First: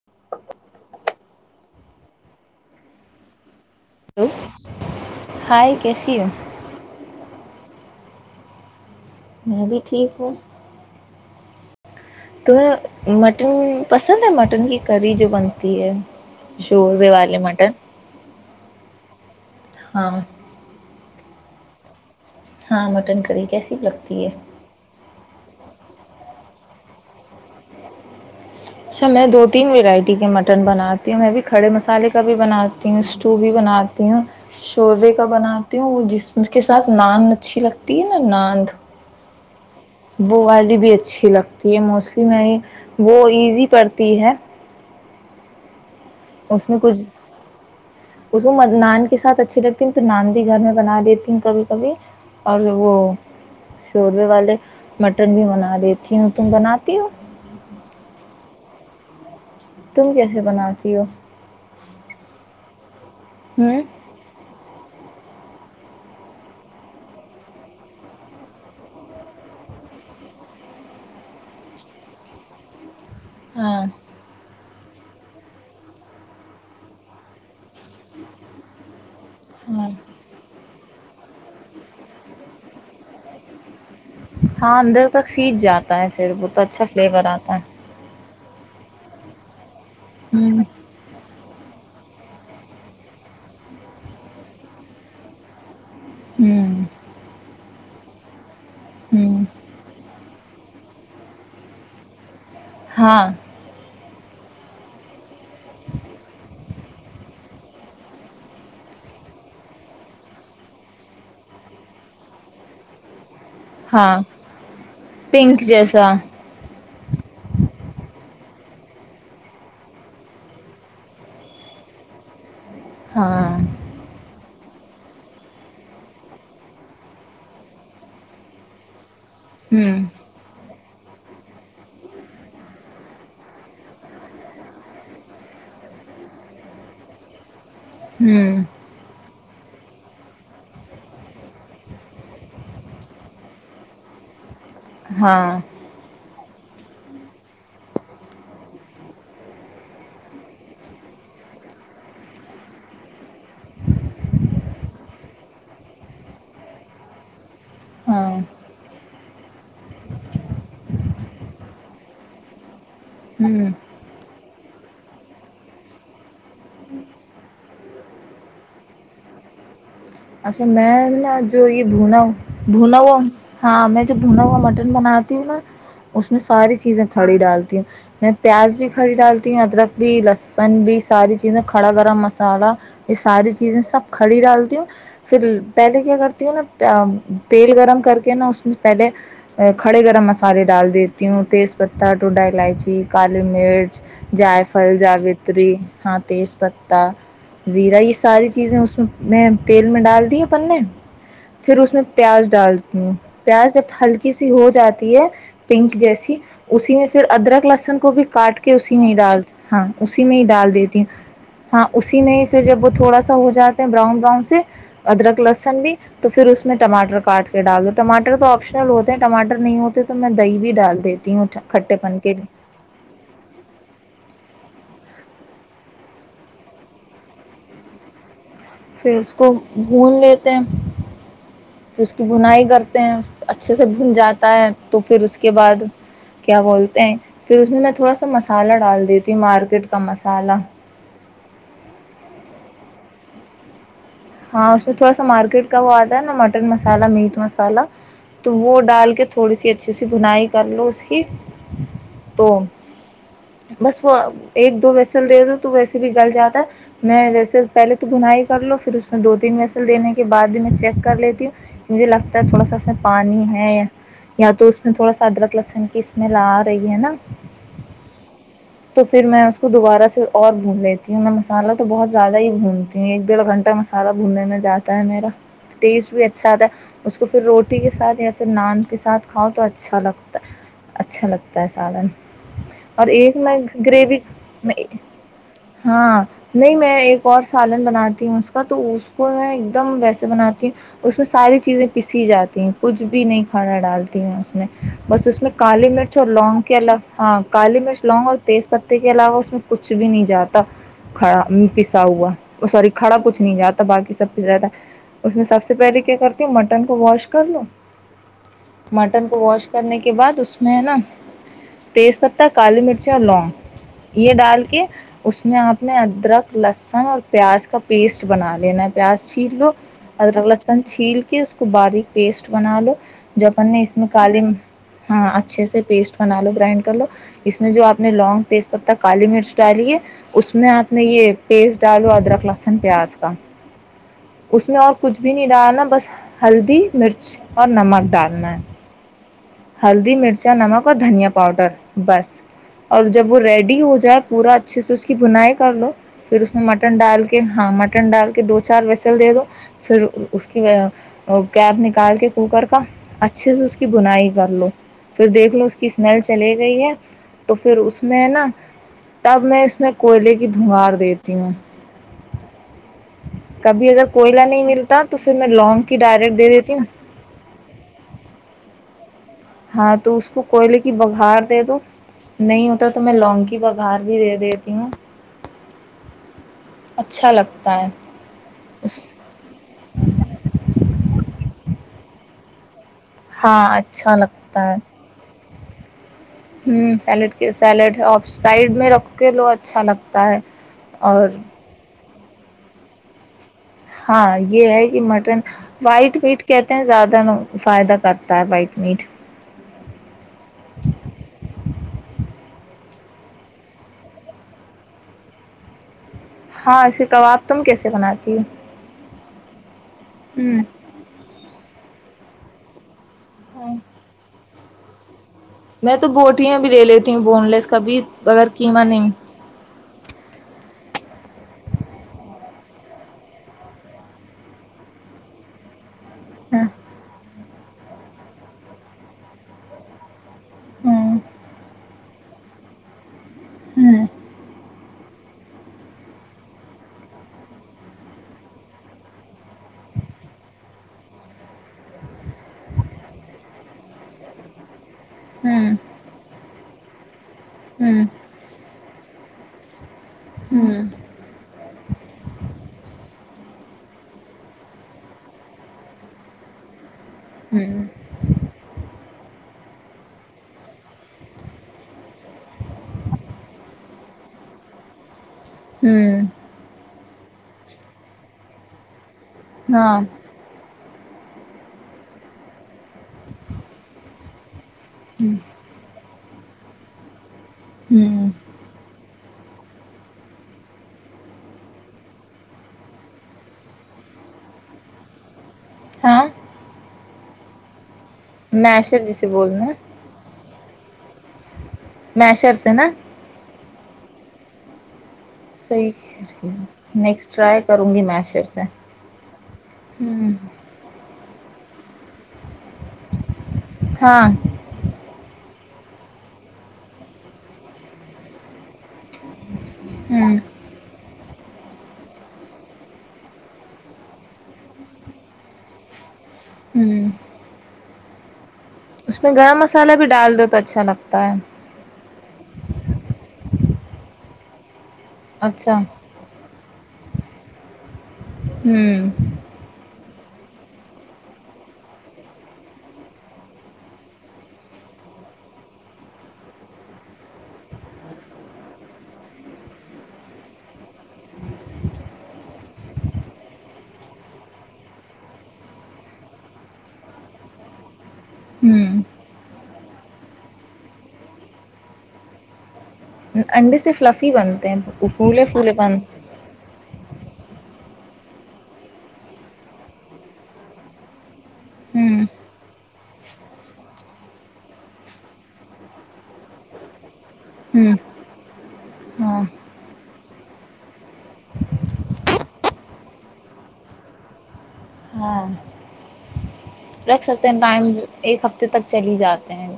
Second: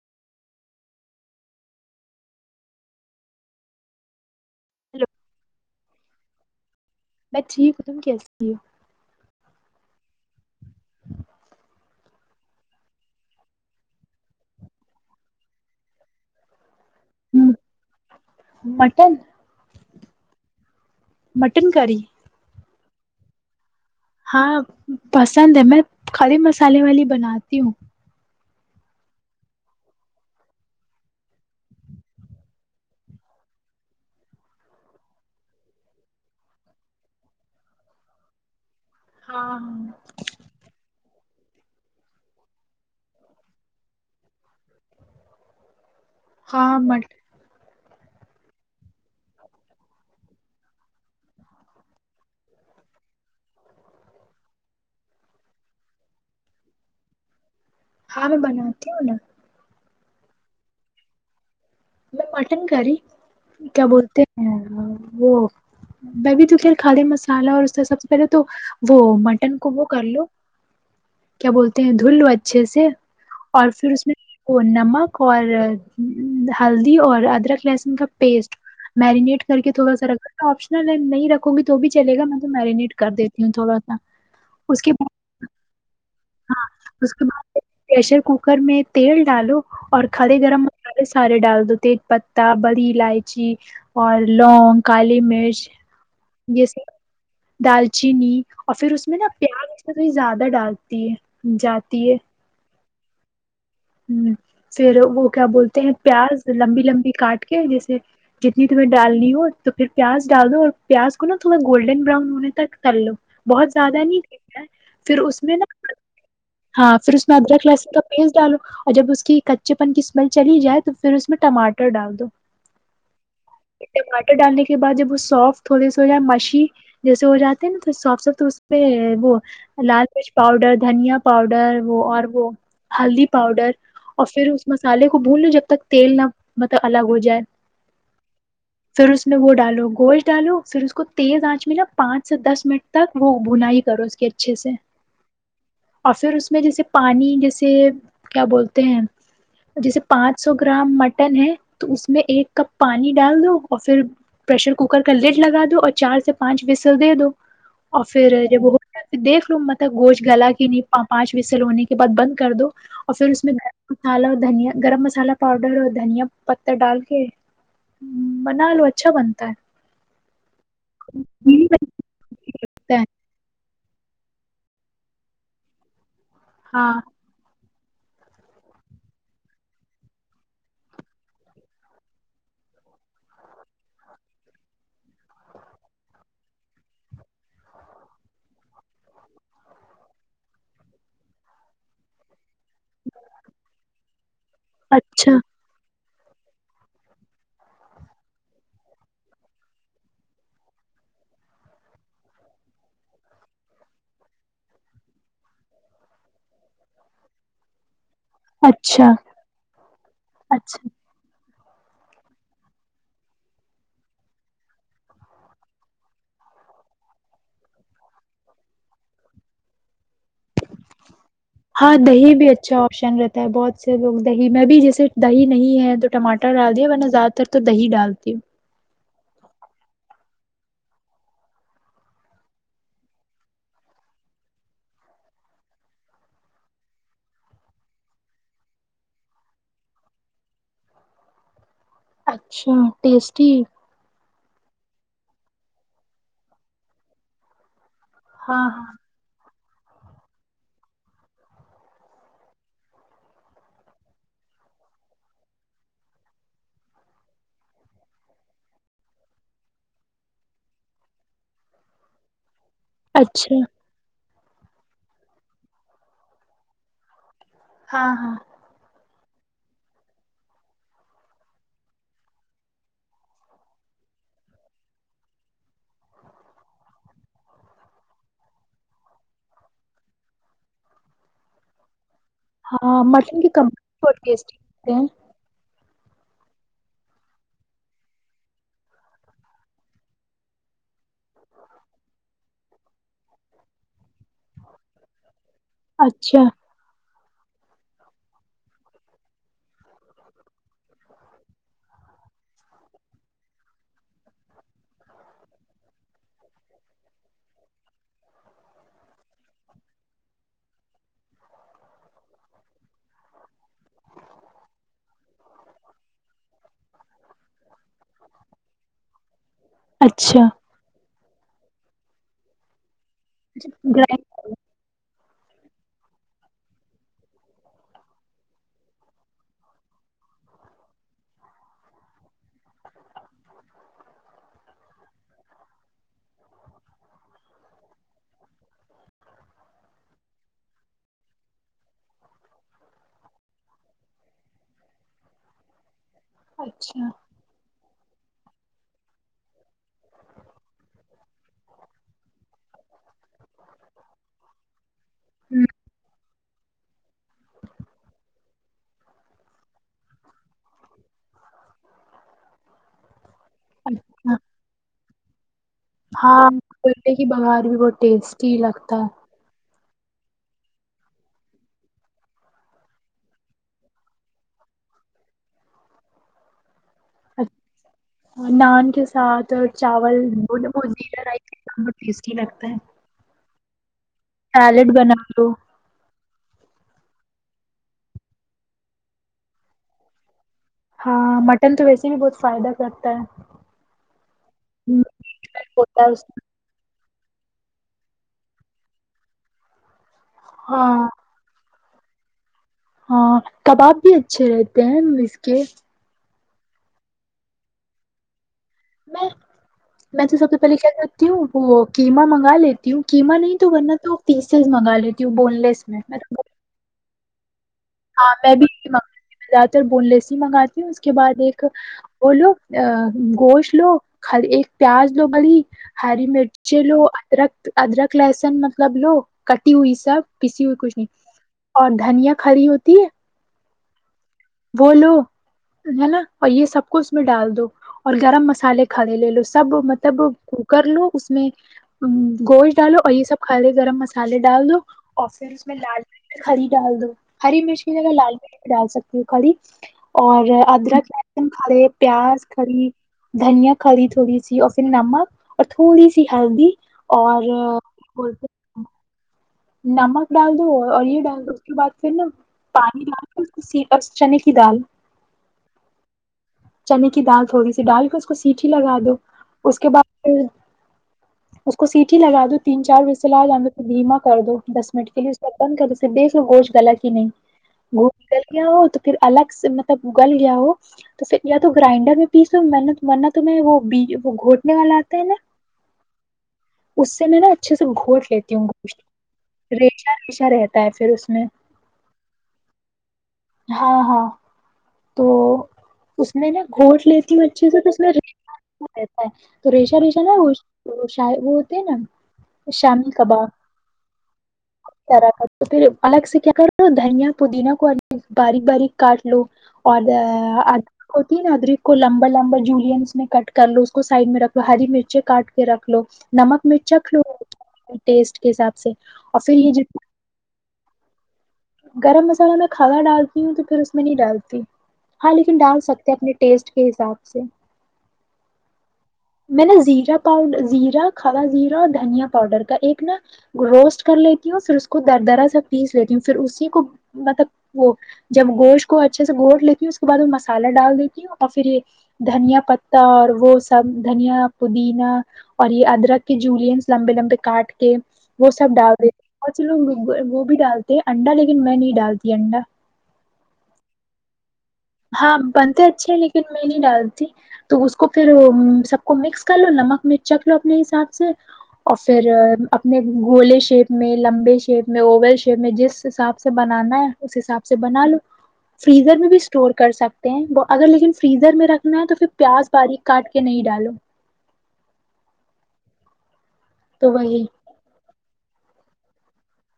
[unintelligible] Hello [unintelligible] hi کیسیو ب ٹھیک ہ تم کیسیے ہو میں بھی ٹھیک ہوں تو مٹن پسند ہے مٹن کی کری جو بنتی ہے چور دی والے ہو مٹن مٹن ہاں مٹن کری ہاں مٹن کری کےس ہاں پسند ہے میں کھڑے مسالے والی بناتی ہوں اچھا میں دو تین ورائٹی کے مٹن بناتی ہوں میں بھی کھڑے مسالے کا بھی بناتی ہوں اسٹو بھی بناتی ہوں شورے کا بناتی ہوں وہ جس کے ساتھ نان اچھی لگتی ہے نا ناند ہاں ہاں ب والی بھی اچھی لگتی کہ یہ موسلم ہے یہ وہ ع پڑتی ہے اس ہاں میں کچھ مٹ اس کو نان کے ساتھ اچھی لگتی تو نان بھی گھر میں بنا دیتی ہوں کبھی کبھی اور وہ شوربے والے مٹن بھی بنا دیتی ہوں تم بناتی ہو ہاں میں بناتی ہوں نا تم کیسے بناتی ہو میں مٹن کری ہوں کیا بولتے ہیں وہ بب تو خ کھدے مسالہ اور اس کا سب سے پہلے تو وہ مٹن کو وہ کر لو کیا بولتے ہیں دھل لو اچھے سے اور ہاں پھر اس میں نم ک اورار ہلدی اور رکھ لہسن کا پیسٹ میرینیٹ کر کے ہاں تھوڑا سا رکھا تھا آپشن نہ نہیں نہیں رکھوں گی تو بھی چل گا میں تو میرینیٹ کر دیتی ہوں تھوڑا سا ہاں اس کے اندر بعد تک سیچ جاتا ہے پھر وہ تو ہاں اچھا اس فلیور کے آتا بعد ہے پریشر کوکر میں تیل ڈالو اور کھارے ہوں گرم مسالے سے ے ڈال دو تیج پتتا بڑی الائچی اور لونگ کالی مرچ جی ہوں سر دال چینی اور پھر اس میں نا ہوں پیاز ا سے توی زیادہ ڈال جاتی ہے ہاں ہ پھر وہ کیا بولتے ہیں پیاز لمبی لمبی کاٹ کے جیسے جتنی تمہیں ڈالنی ہو تو پھر پیاز ڈال دو اور پیاز کو نا تھوڑا گولڈن براؤن ہونے تک تل لو بہت زیادہ ہاں نہیں پھر اس میں پنک نا جیسا ہاں پھر اس میںدر کلاس پیز ڈالو اور جب اس کی کچے پن کی اسمیل چلی جائے تو پھر اس میں ٹماٹر ڈال دو ہاں ٹماٹر ڈالنے کے بعد جب وہ سافٹ تھوڑی س ہو جائے مچی جیسے ہو جاتے ہے نا ساف س اس پہ وہ ہوں لال مرچ پاؤڈر دھنیا پاؤڈر وہ اور وہ ہلدی پاؤڈر اور پھر اس مسالے کو بھون لو جب تک تیل نہ مطلب الگ ہو جائے ہوں پھر اس میں وہ ڈالو گوشت ڈالو پھر اس کو تیز آنچ میں نہ پانچ سے دس منٹ تک وہ بنا ہی کرو اس کے اچھے سے ہاں اور پھر اس میں جیسے پانی جیسے کیا بولتے ہیں جیسے پانچ سو گرام مٹن ہے تو اس میں ایک کپ پانی ڈال دو اور پھر پشر کوکر کا لیڈ لگا دو اور چار سے پانچ وسل دے دو اور ہاں پھر جب ہوتا پھر دیکھ لو مطلب گوشت گلا کی نہیں پانچ وسل ہونے کے بعد بند کر دو اور پھر اس میں ہوں گر مسالہ اور دھنیا گرم مسالہ پاؤڈر اور دھنیا پتہ ڈال کے بنا لو اچھا بنتا ہے اچھا میں نا یہی جو یہ بھنا بھنا بنتا ہے ہو ہاں میں جو بھنا ہوا مٹن بناتی ہوں نا اس میں ساری ہاں چیزیں کھڑی ڈالتی ہوں میں پیاز بھی کھڑی ڈالتی ہوں ادرک بھی لسن بھی ساری چیزیں کھڑا گرم مسالہ یہ ساری چیزیں سب کھڑی ڈالتی ہوں پھر پہلے کیا کرتی ہوں نا تیل گرم کر کے نا اس میں پہلے کھڑے گرم مسالے ڈال دیتی ہوں تیز پتتا ٹو ڈال الائچی کاال مرچ جائ فل اچھا جاوتری ہاں تیز پتہ زیرہ یہ ساری چیزیں اس میں میں تیل ڈال دی پنے پھر اس میں پیاز ڈالتی ہوں پیاز جب ہلکی سی ہو جاتی ہے پنک جیسی اسی میں پھر ادرک لسن کو بھی کاٹ کے اسی میں اچھا ہی ڈال ہاں اسی میں ہی ڈال اچھا دیتی ہ ہاں اسی میں پھر جب وہ تھوڑا سا ہو جاتا براؤن براؤن سے ادرک لہسن بھی تو پھر اس میں ٹماٹر کاٹ کے ڈال دو ٹماٹر تو آپشنل ہوتے ہیںٹماٹر نہیں ہوتے تو میں دہی بھی ڈال دیتی ہوں ہاں کھٹے پن دہی کے بھی لیے۔ اچھا آپشن رہتا ہے بہت سے لوگ دہی میں بھی جیسے صرف دہی نہیں ہے تو ٹماٹر ڈال دیا ورنہ زیادہ تر تو دہی ڈالتی ہوں پھر اس کو بھون لیتے ہیں پھر اس کی بنائی کرتے ہیں اچھے سے بھن جاتا ہے تو پھر اس کے بعد کیا بولتے ہیں پھر اس میں میں تھوڑا سا مسالہ ڈال دیتی ہوں مارکیٹ کا مسالہ اچھا ٹیسٹی ہی ہاں اس میں تھوڑا سا مارکیٹ کا وہ آتا ہے نا مٹن مسالہ میٹ مسالہ تو ہاں وہ ہاں ڈال کے تھوڑی سی اچھی اچھے سےی بنائی کر لو اس کی تو بس وہ ایک دو ویسل دے دو تو ویسے بھی گل جاتا ہے میں ویسے پہلے تو بنائی کر لو پھر اس میں دو تین میسل دینے کے بعد بھی میں چیک کر لیتی ہوں کہ مجھے لگتا ہے تھوڑا سا اس سے پانی اچھا ہے یا تو اس میں تھوڑا سا ادرک لہسن کی اسمیل آ رہی ہے نا ہاں ہاں تو پھر میں اسس کو دوبارہ سے اور بھون لیتی ہوں میں مسالحہ تو بہت زیادہ ہیھونتی ہوں ایک ڈیڑھ گھنٹہ م سادا گھومنے میں جاتا ہے میرا ٹیسٹ بھی اچھا آتا ہے اس کو پھر روٹی کے ساتھ یا پھر نان کے ساتھ کھاؤ تو اچھا لگتا اچھا لگتا ہے سادالن ہاں مٹن کی کمپنی بہت ٹیٹی میں ہیں ہاں نہیں میں ایک اور سالن بناتی ہوں اس کو تو اس کو میں ایک دم ویسے بناتی ہوں اس میں ساری چیزیں پسی جاتی ہ کچھ بھی نہیں کھانا ڈالتی ہ اس میں بس اس میں کالی مرچ اور اچھا لگ کے الگ ہاں کالی مرچ لونگ اور تیز پتے کے علاوہ اس میں کچھ بھی نہیں جاتا کڑا پسا ہوا سور کھڑا کچھ جات باقی سب زیادہ اس میں سب سے پہلے کیا کرتی ہ مٹن کو واش کر لو مٹن کو واش کرنے کے بعد اس میں ہے نا تیز پتہ کالی مرچ اور لونگ یہ ڈال کے اس میں آپ نے ادرک لسن اور پیاز کا پیسٹ ک بنا لین پس [unintelligible] چھیل اچھا ارلہ تند چیل اس کو باریک پیسٹ بنا لو جاپان نے اس میں کال گرائنڈ، [unintelligible] ہاں اچھے سے پیسٹ بنا لو گرائنڈ کر لو اس میں جو آپ نے لونگ تیز پتہ کالی مرچ ڈالی ہے اس میں آپ نے یہ پیسٹ ڈالو ادرک لہسن پیاز اس میں اور کچھ بھی نہیں ڈالنا بس ہلدی مرچ اور نمک ڈالنا ہے ہلدی مرچا نمک اور دھنیا پاؤڈر بس اور جب وہ ریڈی ہو جائے پورا اچھے سے اس کی بنائی کر لو پھر اس میں مٹن اچھا ڈال کے ہاں مٹن ن ڈال کے دو چار وسل دے دو پھر اس کی گب نکال کے کوکر کا اچھ اچھے سے اس کی بنائی کر لو پھر دیکھ ہوں، لو اس کی اسمیل چلی گئی ہے تو پھر اس میں نا تب میں اس میں کوئلے کی دھونگار دیتی ہوں کبھی اگر اچھا کوئلہ نہیں ملتا تو تو پھر میں لونگ [unintelligible] ہاں دے دیتی ہوں پہلے کی بگار بھی بہت ٹیسٹی لگتا ہے ہاں تو اس کو کوئلے کی بگھار دے دو نہیں ہوتا تو میں لونگ کی بگھار بھی دے دیتی ہوں اچھا لگتا ہے نان کے ساتھ چاول بول ب س ہی لگتا ہے [unintelligible] ہاں اچھا اچھا لگتا ہے سیلیڈ بنا لو ہ سیلیڈ سیلیڈ ہے آف سائڈ میں رکھ کے لو اچھا لگتا ہے اور ہاں مٹن تو اس بھی بہت فائدہ کرتا ہے ہاں یہ ہے کہ ہوں، مٹن ہوتا ہے وائٹ اس میں۔ میٹ کہتے ہیں زیادہ ت فائدہ کرتا ہے وائٹ میٹ ہاں ہاں کباب بھی اچھے رہتے ہیں اس کے ہاں اسے کباب تم کیسے بناتی ہو میں میں تو سب سے ہ پہلے کیا کرتی ہوں وہ قمہ منگ کا لیتی ہوں قیمہ نہیں تو ورننا تو تیس یز مگای میں تو بوٹیاں بھی لے لیتی بون لیس کبھی ہاں بغیر میں قیمہ نہیں بھیر بون لیس ہی منگاتی ہوں اس کے بعد ایک وہ لو ا گوشت لو خالی ایک پیاز لو ملی ہری ہ مرچی لو ادرکت ادرک لہسن مطلب لو کٹی ہوئی سب کسی کوئی کچھ نہیں ہ اور دھنیا خری ہوتی ت ہے [inaudible] ھم وہ لو ہے نا اور یہ سب کو اس میں ڈال دو اور گرم مسالے کھے لے لو سب مطلب کوکر لو اس میں گوشت ڈالو اور یہ سب کھے گرم مسالے ڈال دو اور پھر اس میں لال مرچ کھڑی ڈال دو ہری مرچ کی ہ ہ جگہ لال مرچ بھی ڈال سک ہیں کالی اور ہوں ادرک لہسن کھڑے پیاز کھڑی دھنیا کھالی تھوڑی سی اور پھر نمک اور تھوڑی سی ہلدی اور ہوں پھلتے نمک ڈال دو اور یہ ڈال دو اس کے بعد پھر نا پانی ڈال دو اس سی چنے کی دال ھم چنے کی دال تھوڑی سی ڈال کے اس کو سیٹی لگا دو اس کے ہاں بعد اس کو سیٹی لگا دو تین چار وسل انے دو اس کے بعد دھیما کرد دو دس منٹ کے لیے ہوں اس کا بند کر پھر دیکھ لو گوشت گلا کی نہیں ہوں گوشت گل گیا ہو تو پھر الگ مطلب اگل گیا ہو تو پھر یا تو گرائنڈر میں پیسو منا توم وہ وہ گھوٹنے والا آتا ہے نا ہا اس سے میں نا اچھ سے گھوٹ لیتی ہوں گوشٹ [unintelligible] پیشا رہتا ہے پھر اس میں میں شر سے نا ہاں ہاں تو اس میں صحیح نا گ نیکسٹ ٹرائی کروں گی میشر سے ہوں [unintelligible] تے نا [unintelligible] شامی کباب ہاں طر کا [unintelligible] تو پھر الگ سے کیا کر لو دھنیا پودینہ کو ال باریک باریک کاٹ لو [unintelligible] ہوں اور [unintelligible] تین ادرک کو لمبا لمبا جولینس میں کٹ کر لو اس کو سائڈ میں رکھ لو ہری مرچے کاٹ کے رکھ لو [unintelligible] نمک مرچا ہوں کلو [unintelligible] ٹیسٹ [unintelligible] اس میں اور پھر گرم یہ مسالہ بھی جتنا ڈال دو تو اچھا لگتا [unintelligible] ہے [unintelligible] گرم مسالہ میں کھڑا ڈالتی ہوں تو پھر اس میں نہیں ڈالتی [unintelligible] ہاں لیکن اچھا ڈال ہوں سکتے ہیں اپنے ٹیسٹ [unintelligible] کے حساب سے [unintelligible] ہوں [unintelligible] میں نے زیرا پاؤڈر زیرا کھڑا زیرا اور دھنیا پاؤڈر کا ایک نا روسٹ کر لیتی ہوں پھر اس کو در درا سےا پیس لیتی ہوں پھر اسی کو مطلب وہ جب گوشت کو اچھے سے دھو لیتی ہوں اس کے بعد وہ مسالہ ڈال دیتی ہوں اور پھر یہ دھنیا پتتا اور وہ سب [unintelligible] دھنیا پودینا اور یہ ادرک کے جولینس لمبے لمبے کاٹ کے وہ سب ڈال ہوں دیتے بہت سے لوگ وہ بھی ڈالتے ہیں انڈا لیکن میں نہیں ڈالتی انڈا [unintelligible] انڈے سے فلفی بن [unintelligible] ہاں پھولے پھولے بنتے اچھے ہیں لیکن میں نہیں ڈالتی [unintelligible] تو اس کو پھر سب کو مکس کر لو نمک میں چکھ لو اپنے حساب سے اور ہوں پھر اپنے گولے شیپ میں لمبے شیپ میں اوول شیپ میں جس حساب سے بنانا ہے اس حساب سے ہوں بنا لو فریزر میں بھی ہاں [unintelligible] اسٹور کر سکتے ہیں وہ اگر لیکن فریزر میں رکھنا ہے تو پھر پیاز باریک کاٹ کے نہیں ڈالو [unintelligible] ہاں تو رکھ وہی سکتے ہیں ٹائم ایک ہفتے [unintelligible] تک چلی جاتے ہیں [unintelligible]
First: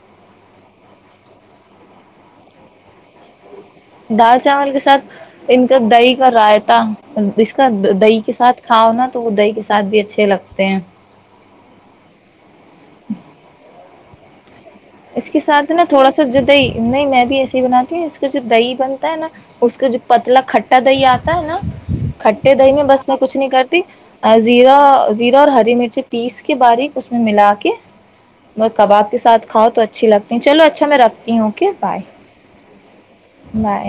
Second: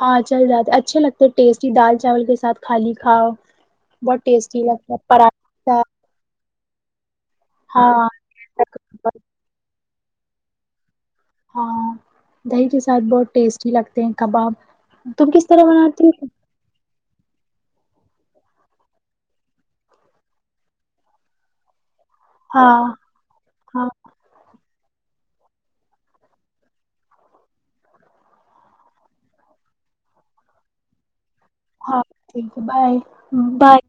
ہاں چل جاتے اچھے لگتے ٹیسٹی دال چاول کے ساتھ خالی کھاؤ [unintelligible] دال ٹیسٹی چاول کے لگتا ہے ساتھ ان کا پراٹھا دہی کا رائتہ [unintelligible] تا [unintelligible] اس کا ہاں دہی کے ساتھ کھاؤ نا تو وہ دہی کے ساتھ بھی اچھے اچھے لگتے ہیں ہاں دہی کے ساتھ بہت ٹیسٹی لگتے ہیں کباب اس تم کے کس طرح ساتھ نا بناتی تھوڑا سا ہو جدئی نہیں میں بھی ایسے ہی بناتی اس کا جو دہی بنتا ہے نا اس کا جو پتلا کھٹا دہی آتا ہے نا کھٹے دہی میں ہاں بس میں کچھ نہیں کرتی ہاں زیرا زیرا اور ہری مرچ پیس کے باریک اس میں ملا کے کباب کے ساتھ کھاؤ تو اچھی لگتی چلو اچھا میں رکھتی ہوں اوکے بائے ہاں ٹھیک ہے بائے بائے